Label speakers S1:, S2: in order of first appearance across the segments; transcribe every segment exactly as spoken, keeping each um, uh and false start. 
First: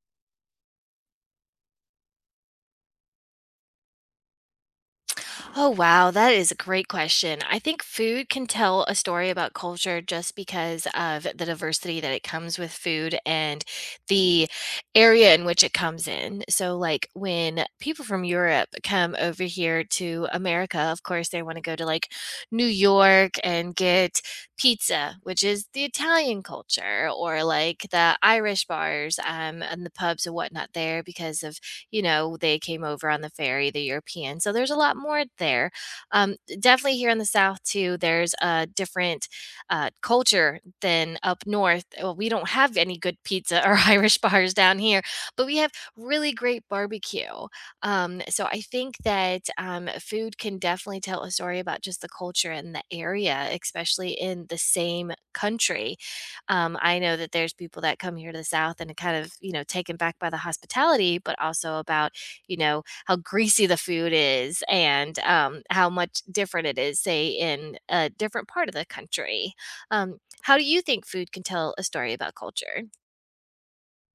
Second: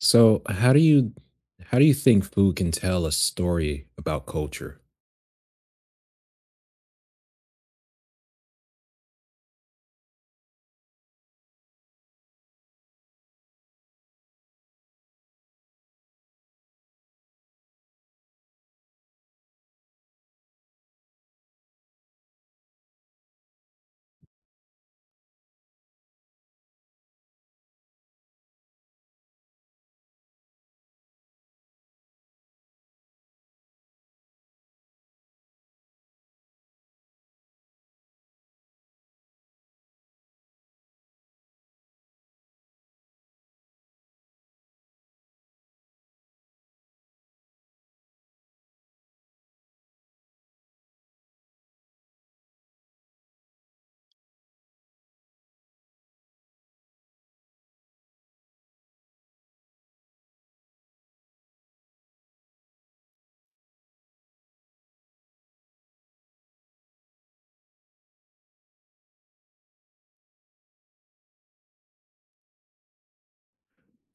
S1: So, how do you how do you think food can tell a story about culture?
S2: Oh, wow. That is a great question. I think food can tell a story about culture just because of the diversity that it comes with food and the area in which it comes in. So, like when people from Europe come over here to America, of course, they want to go to like New York and get pizza, which is the Italian culture, or like the Irish bars um, and the pubs and whatnot there because of you know, they came over on the ferry, the European. So there's a lot more there. Um, definitely here in the South too, there's a different uh, culture than up north. Well, we don't have any good pizza or Irish bars down here, but we have really great barbecue. Um, so I think that um, food can definitely tell a story about just the culture and the area, especially in the same country. Um, I know that there's people that come here to the South and are kind of, you know, taken back by the hospitality, but also about, you know, how greasy the food is and um, how much different it is, say, in a different part of the country. Um, how do you think food can tell a story about culture?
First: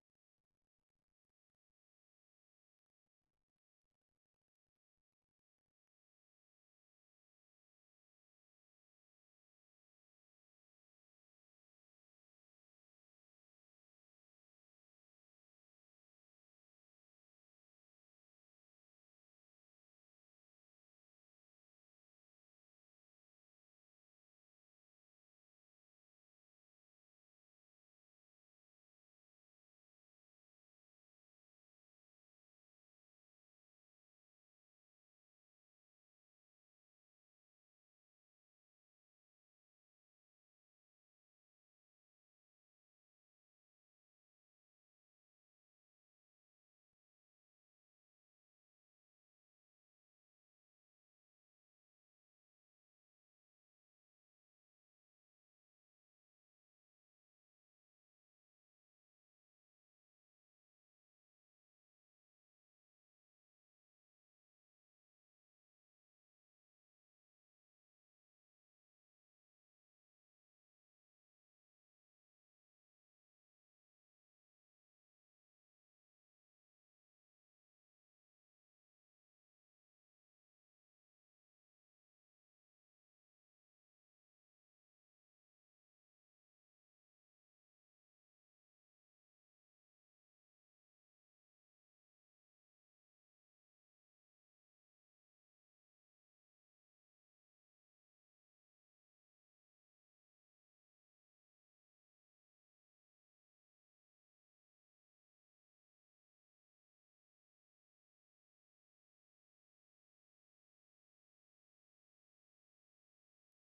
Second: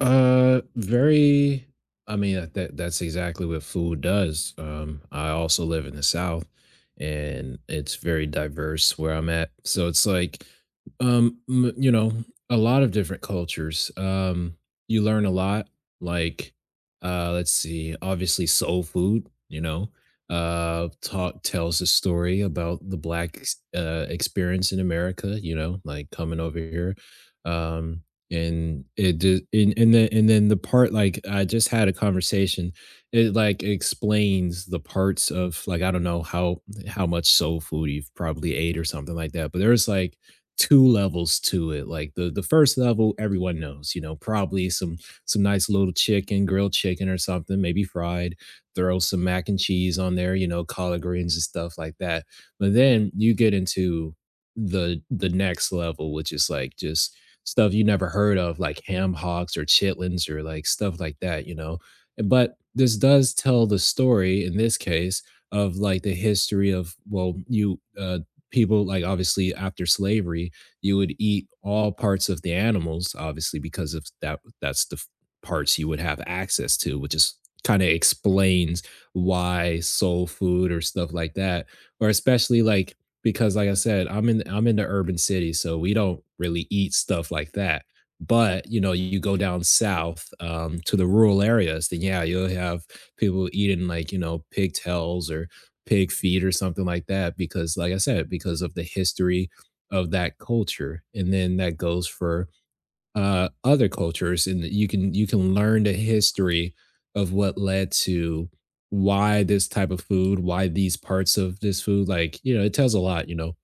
S1: Uh, very. I mean, uh, that that's exactly what food does. Um, I also live in the South, and it's very diverse where I'm at. So it's like, um, m- you know, a lot of different cultures. Um, you learn a lot. Like, uh, let's see. Obviously, soul food. You know, uh, talk tells a story about the black ex- uh, experience in America. You know, like coming over here. Um, and it just and and then and then the part, like, I just had a conversation, it, like, explains the parts of, like, I don't know how how much soul food you've probably ate or something like that, but there's, like, two levels to it, like, the the first level, everyone knows, you know, probably some some nice little chicken, grilled chicken or something, maybe fried, throw some mac and cheese on there, you know, collard greens and stuff like that, but then you get into the the next level, which is, like, just stuff you never heard of, like ham hocks or chitlins or like stuff like that, you know. But this does tell the story in this case of like the history of well, you uh, people like obviously after slavery, you would eat all parts of the animals, obviously because of that. That's the f- parts you would have access to, which is kind of explains why soul food or stuff like that or especially like because like I said, I'm in I'm in the urban city, so we don't really eat stuff like that. But you know, you go down south um, to the rural areas, then yeah, you'll have people eating like you know pigtails or pig feet or something like that because, like I said, because of the history of that culture, and then that goes for uh, other cultures, and you can you can learn the history of what led to why this type of food, why these parts of this food. Like you know, it tells a lot. You know,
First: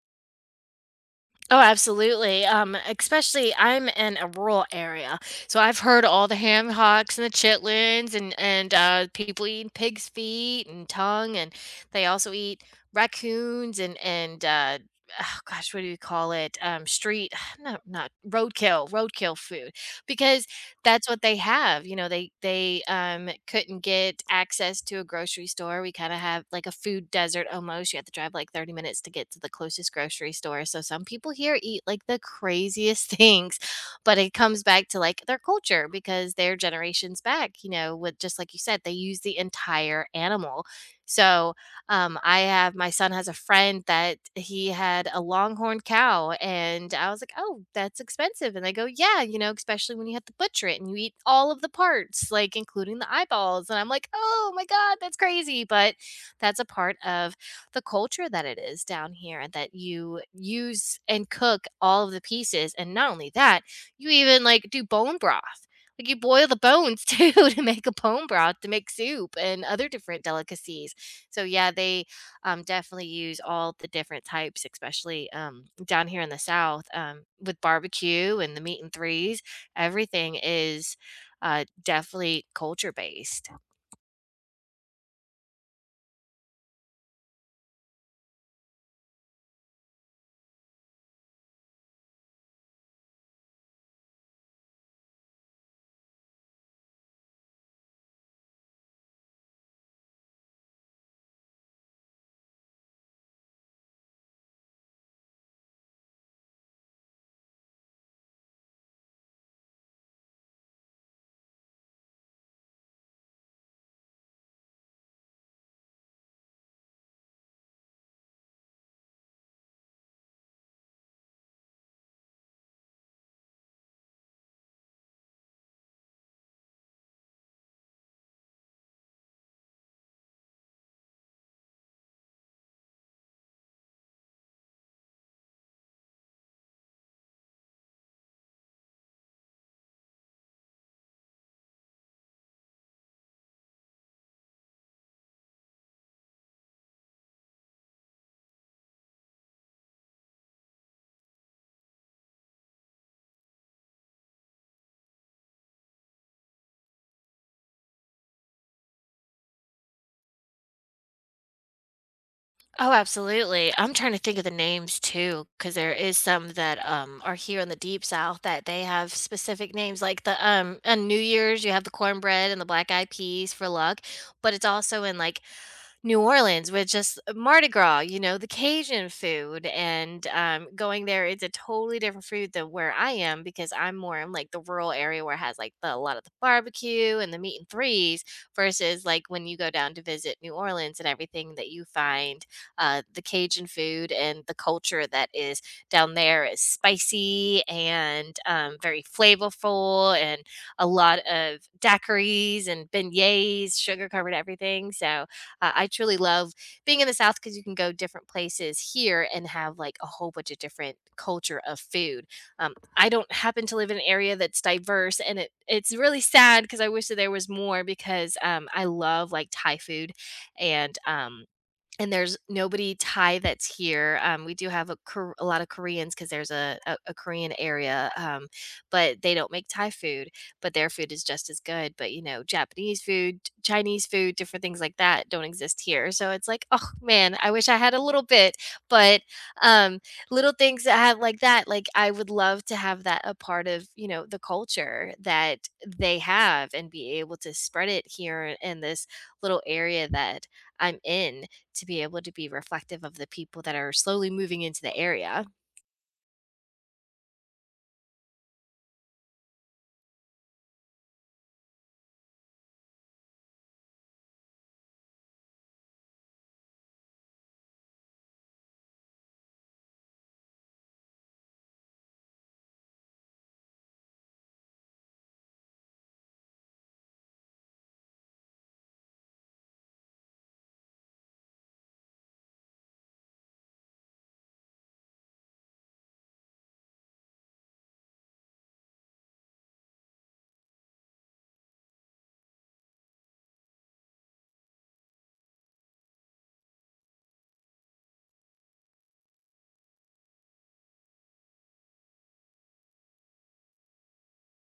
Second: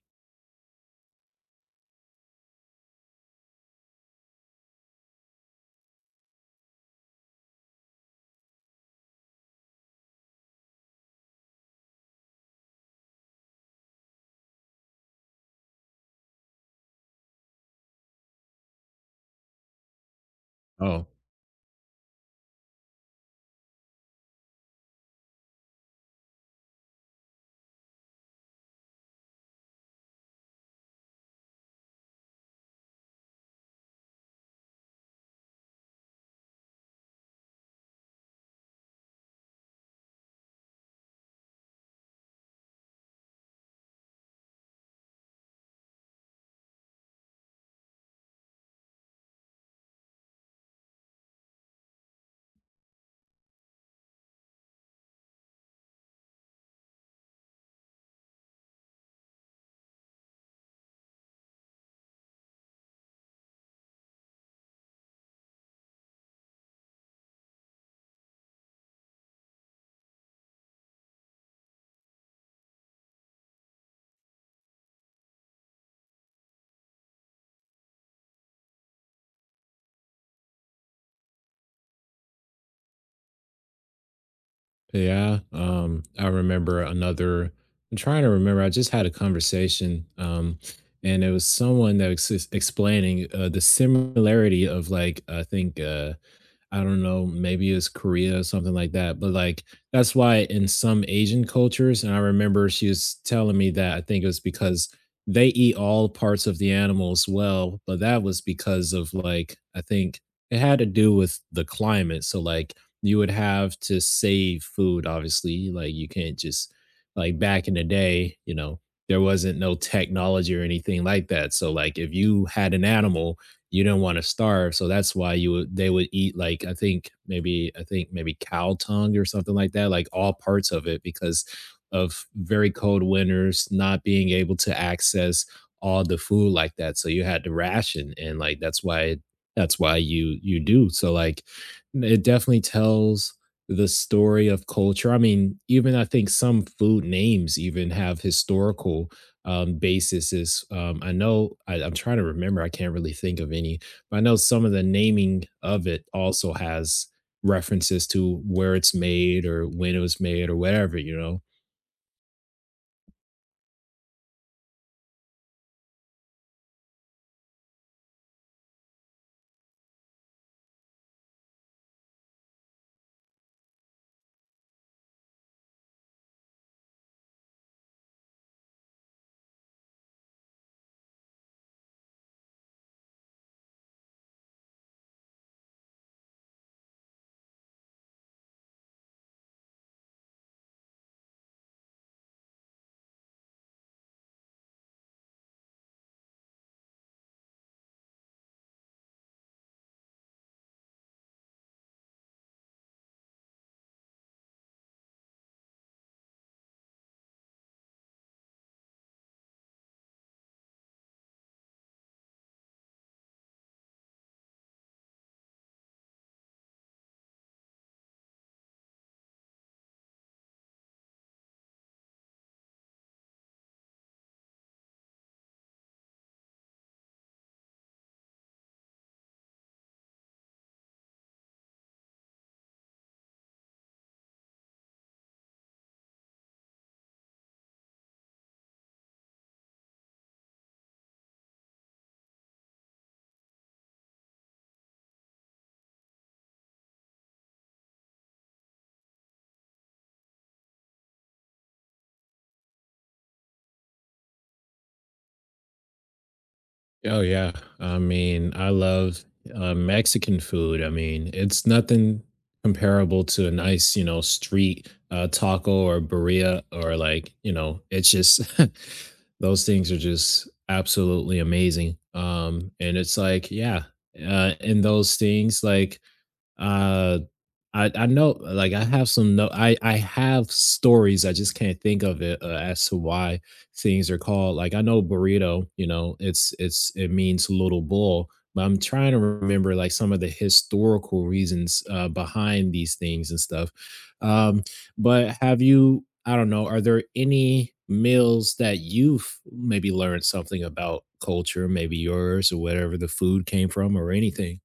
S2: Oh, absolutely. Um, especially I'm in a rural area, so I've heard all the ham hocks and the chitlins and and uh, people eating pig's feet and tongue, and they also eat raccoons and and uh, oh gosh, what do you call it? Um, street, no, not roadkill, Roadkill food, because
S1: oh
S2: that's what they have, you know, they they, um, couldn't get access to a grocery store. We kinda have, like, a food desert almost. You have to drive, like, thirty minutes to get to the closest grocery store, so some people here eat, like, the craziest things, but it comes back to, like, their culture because they're generations back, you know, with just like you said, they use the entire animal, so um, I have my son has a friend that he had a longhorn cow, and I was like, "Oh, that's expensive." And they go, "Yeah, you know, especially when you have to butcher it and you eat all of the parts, like including the eyeballs." And I'm like, "Oh my god, that's crazy!" But that's a part of the culture that it is down here, and that you use and cook all of the pieces. And not only that, you even like do bone broth. Like you boil the bones too to make a bone broth to make soup and other different delicacies. So yeah, they um, definitely use all the different types, especially um, down here in the South um, with barbecue and the meat and threes. Everything is uh, definitely culture based.
S1: yeah, um, I remember another. I'm trying to remember. I just had a conversation, um, and it was someone that was ex- explaining uh, the similarity of like I think. Uh, I don't know, maybe it's Korea or something like that. But like that's why in some Asian cultures, and I remember she was telling me that I think it was because they eat all parts of the animal as well, but that was because of like I think it had to do with the climate. So like you would have to save food, obviously. Like you can't just like back in the day, you know, there wasn't no technology or anything like that. So like if you had an animal you didn't want to starve so that's why you would they would eat like i think maybe i think maybe cow tongue or something like that like all parts of it because of very cold winters not being able to access all the food like that so you had to ration and like that's why that's why you you do so like it definitely tells the story of culture. I mean even I think some food names even have historical um, basis is um, I know I, I'm trying to remember. I can't really think of any, but I know some of the naming of it also has references to where it's made or when it was made or whatever, you know.
S2: Oh, absolutely. I'm trying to think of the names too, because there is some that um, are here in the deep South that they have specific names. Like the um, on New Year's, you have the cornbread and the black eyed peas for luck, but it's also in like New Orleans with just Mardi Gras, you know, the Cajun food, and um, going there, it's a totally different food than where I am because I'm more in like the rural area where it has like the, a lot of the barbecue and the meat and threes versus like when you go down to visit New Orleans and everything that you find uh, the Cajun food and the culture that is down there is spicy and um, very flavorful and a lot of daiquiris and beignets, sugar covered everything. So, uh, I truly love being in the South because you can go different places here and have like a whole bunch of different culture of food. Um, I don't happen to live in an area that's diverse, and it it's really sad because I wish that there was more because um, I love like Thai food and um, and there's nobody Thai that's here. Um, we do have a, Kor- a lot of Koreans because there's a, a, a Korean area, um, but they don't make Thai food, but their food is just as good. But, you know, Japanese food, Chinese food, different things like that don't exist here. So it's like, oh man, I wish I had a little bit, but um, little things that have like that, like I would love to have that a part of, you know, the culture that they have and be able to spread it here in this little area that I'm in to be able to be reflective of the people that are slowly moving into the area.
S1: Oh, yeah. I mean, I love, uh, Mexican food. I mean, it's nothing comparable to a nice, you know, street, uh, taco or birria or like, you know, it's just those things are just absolutely amazing. Um, and it's like, yeah, uh, and those things, like, uh, I I know, like, I have some no I I have stories, I just can't think of it, uh, as to why things are called like, I know burrito, you know, it's it's it means little bull, but I'm trying to remember, like, some of the historical reasons, uh, behind these things and stuff. Um, but have you I don't know, are there any meals that you've maybe learned something about culture, maybe yours or whatever the food came from or anything?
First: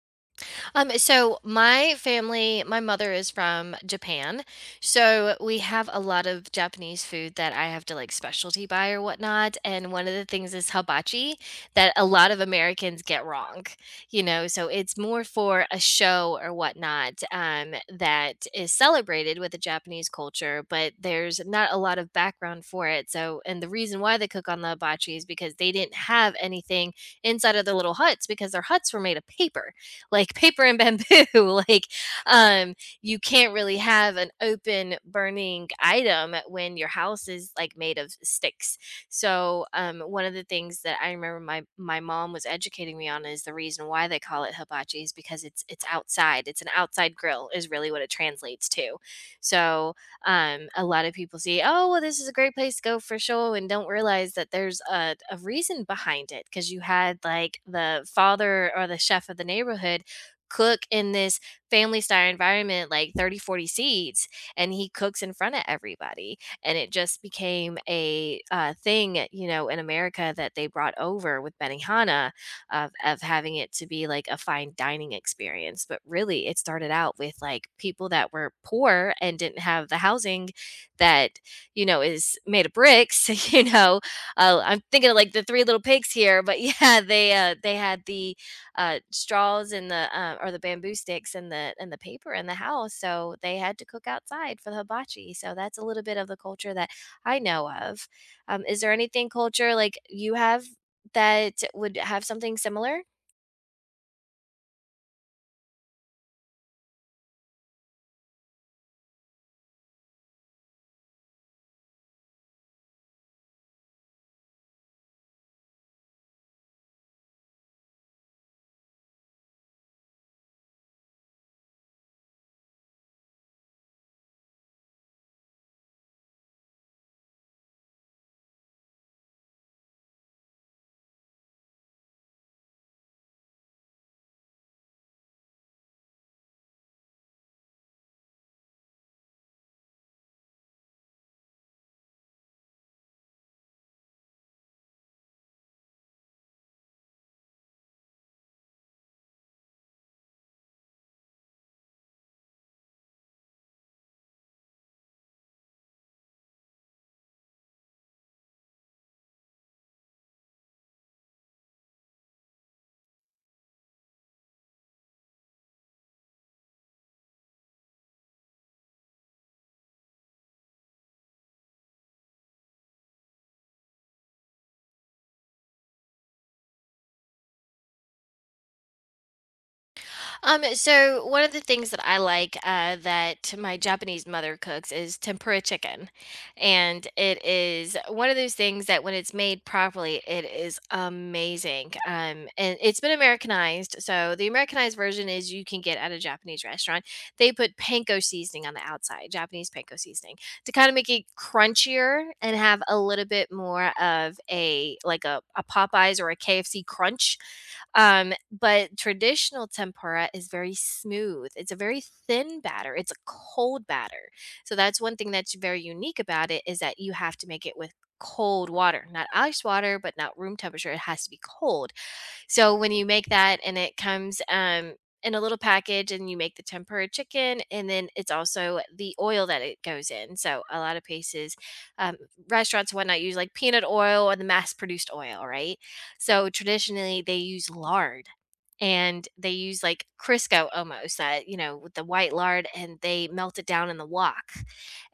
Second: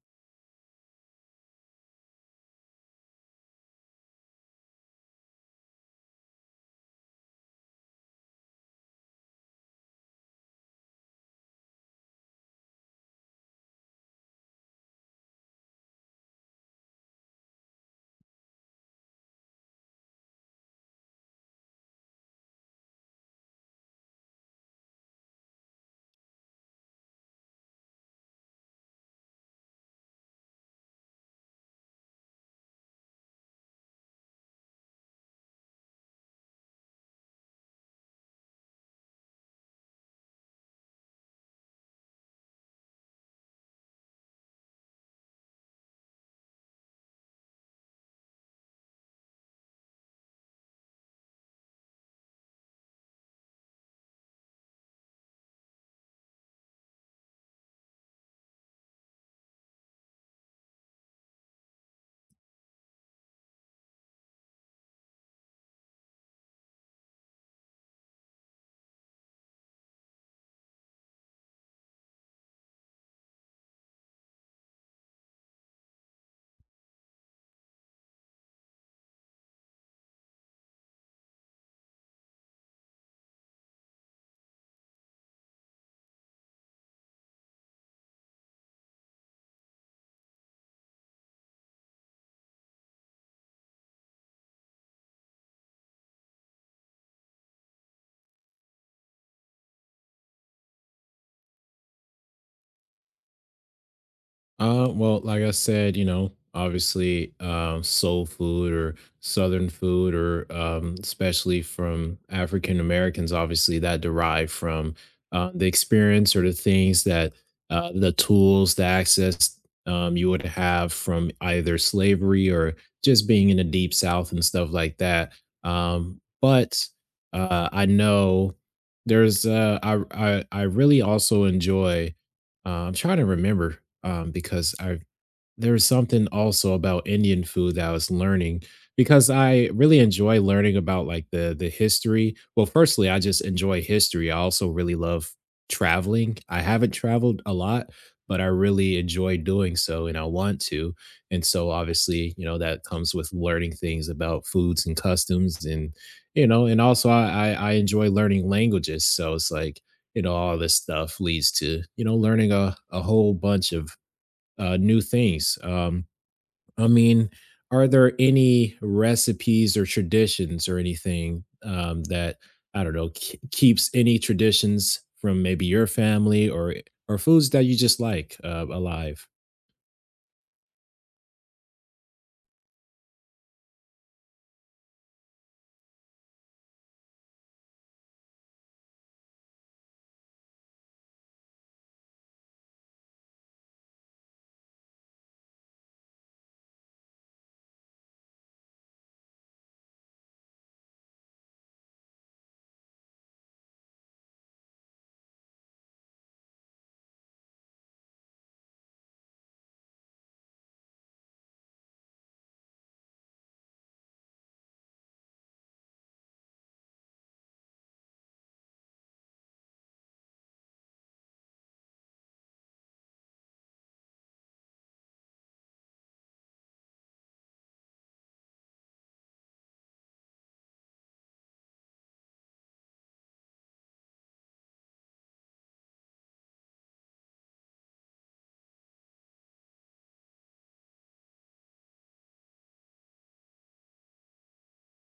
S2: Um, so my family, my mother is from Japan, so we have a lot of Japanese food that I have to like specialty buy or whatnot. And one of the things is hibachi that a lot of Americans get wrong, you know. So it's more for a show or whatnot um, that is celebrated with the Japanese culture, but there's not a lot of background for it. So, and the reason why they cook on the hibachi is because they didn't have anything inside of their little huts because their huts were made of paper, like paper and bamboo. Like um you can't really have an open burning item when your house is like made of sticks, so um one of the things that I remember my my mom was educating me on is the reason why they call it hibachi is because it's it's outside. It's an outside grill is really what it translates to. So um a lot of people see, oh well, this is a great place to go for show and don't realize that there's a, a reason behind it because you had like the father or the chef of the neighborhood cook in this family style environment, like thirty, forty seats, and he cooks in front of everybody. And it just became a uh, thing, you know, in America that they brought over with Benihana of, of having it to be like a fine dining experience. But really, it started out with like people that were poor and didn't have the housing that, you know, is made of bricks, you know. uh, I'm thinking of like the Three Little Pigs here, but yeah, they uh, they had the uh, straws and the uh, or the bamboo sticks and the and the paper in the house, so they had to cook outside for the hibachi. So that's a little bit of the culture that I know of. Um, is there anything culture like you have that would have something similar?
S1: Uh, well, like I said, you know, obviously, um, soul food or Southern food, or um, especially from African Americans, obviously that derive from uh, the experience or the things that uh, the tools, the access um, you would have from either slavery or just being in the deep South and stuff like that. Um, but uh, I know there's uh, I, I I really also enjoy uh, I'm trying to remember, um, because I there's something also about Indian food that I was learning because I really enjoy learning about like the the history. Well, firstly, I just enjoy history. I also really love traveling. I haven't traveled a lot, but I really enjoy doing so and I want to. And so obviously, you know, that comes with learning things about foods and customs and you know, and also I I, I enjoy learning languages. So it's like you know all this stuff leads to you know learning a, a whole bunch of uh, new things. Um, I mean, are there any recipes or traditions or anything um, that I don't know k- keeps any traditions from maybe your family or or foods that you just like uh, alive?
S2: Um, so one of the things that I like uh, that my Japanese mother cooks is tempura chicken, and it is one of those things that when it's made properly, it is amazing. Um, and it's been Americanized, so the Americanized version is you can get at a Japanese restaurant. They put panko seasoning on the outside, Japanese panko seasoning, to kind of make it crunchier and have a little bit more of a like a, a Popeyes or a K F C crunch. Um, but traditional tempura is very smooth. It's a very thin batter. It's a cold batter. So that's one thing that's very unique about it is that you have to make it with cold water, not ice water, but not room temperature. It has to be cold. So when you make that and it comes um, in a little package and you make the tempura chicken and then it's also the oil that it goes in. So a lot of places, um, restaurants and whatnot use like peanut oil or the mass produced oil, right? So traditionally they use lard and they use like Crisco almost that, you know, with the white lard and they melt it down in the wok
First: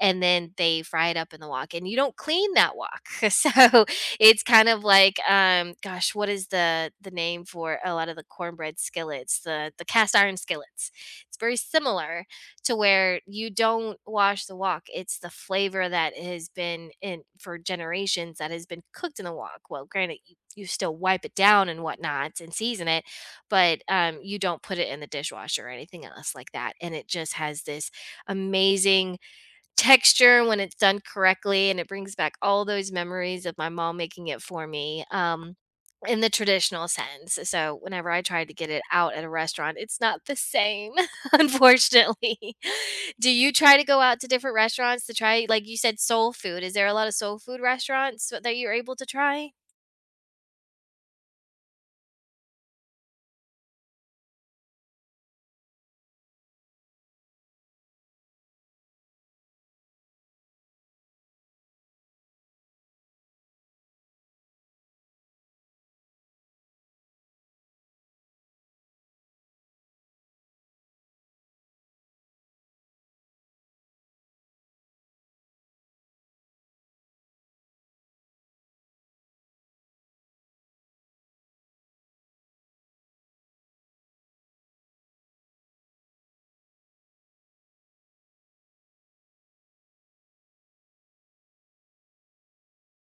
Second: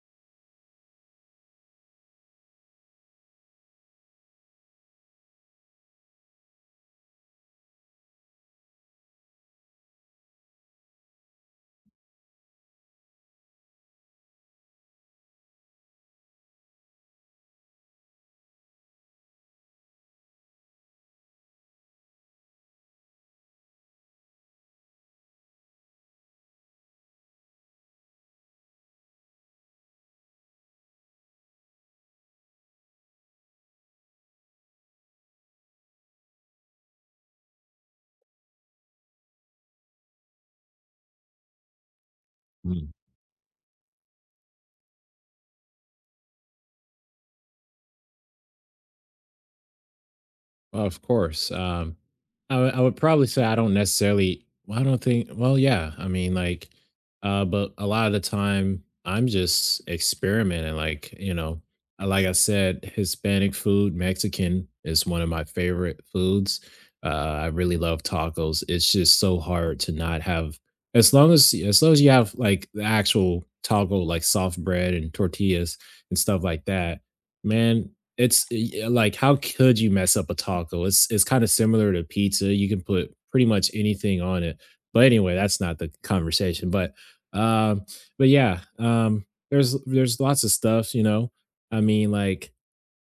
S2: and then they fry it up in the wok and you don't clean that wok. So it's kind of like um gosh, what is the the name for a lot of the cornbread skillets, the the cast iron skillets. It's very similar to where you don't wash the wok. It's the flavor that has been in for generations that has been cooked in the wok. Well, granted you, you still wipe it down and whatnot and season it, but um, you don't put it in the dishwasher or anything else like that, and it just has this amazing texture when it's done correctly, and it brings back all those memories of my mom making it for me, um, in the traditional sense, so whenever I try to get it out at a restaurant, it's not the same, unfortunately.
S1: Hmm.
S2: Do you try to go out to different restaurants to try like you said, soul food? Is there a lot of soul food restaurants that you're able to try?
S1: Well, of course. Um, I would I would probably say I don't necessarily. Well, I don't think. Well, yeah. I mean, like, uh, but a lot of the time I'm just experimenting. Like, you know, uh, like I said, Hispanic food, Mexican is one of my favorite foods. Uh, I really love tacos. It's just so hard to not have. As long as as long as you have like the actual taco, like soft bread and tortillas and stuff like that, man, it's y like, how could you mess up a taco? It's it's kinda similar to pizza, you can put pretty much anything on it. But anyway, that's not the conversation, but, um but yeah, um, there's there's lots of stuff, you know? I mean, like,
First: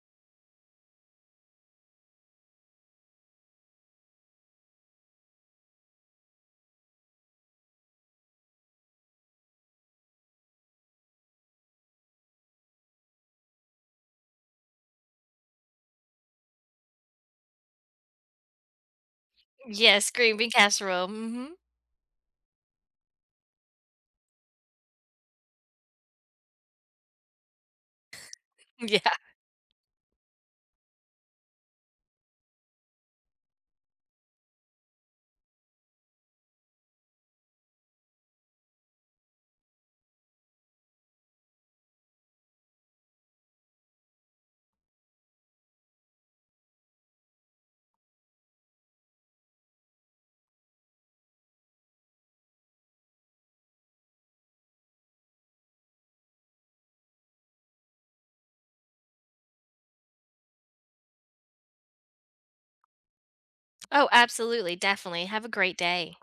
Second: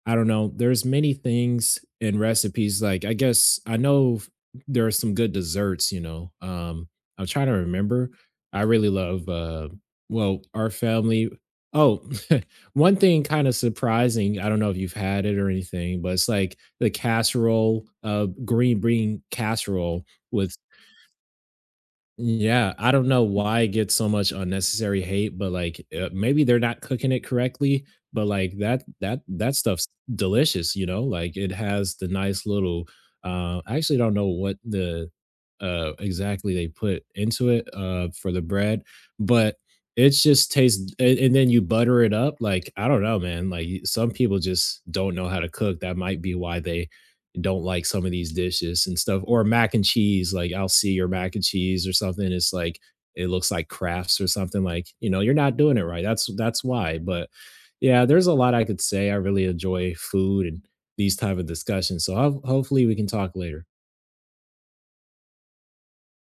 S1: I don't know. There's many things in recipes. Like I guess I know f- there are some good desserts. You know, um, I'm trying to remember. I really love. Uh, well, our family. Oh, one thing kind of surprising. I don't know if you've had it or anything, but it's like the casserole, uh, green bean casserole
S2: Yes, green bean
S1: with
S2: casserole, mhm.
S1: yeah, I don't know why it gets so much unnecessary hate, but, like, uh, maybe they're not cooking it correctly, but, like, that
S2: Yeah.
S1: that that stuff's delicious, you know? Like, it has the nice little, uh I actually don't know what the, uh exactly they put into it, uh, for the bread, but it just tastes and and then you butter it up, like, I don't know, man, like, y- some people just don't know how to cook, that might be why they and don't like some of these dishes and stuff or mac and cheese like I'll see your mac and cheese or something it's like it looks like crafts or something like you know you're not doing it right that's that's why but yeah there's a lot I could say I really enjoy food and these type of discussions so ho- hopefully we can talk later
S2: Oh, absolutely. Definitely. Have a great day.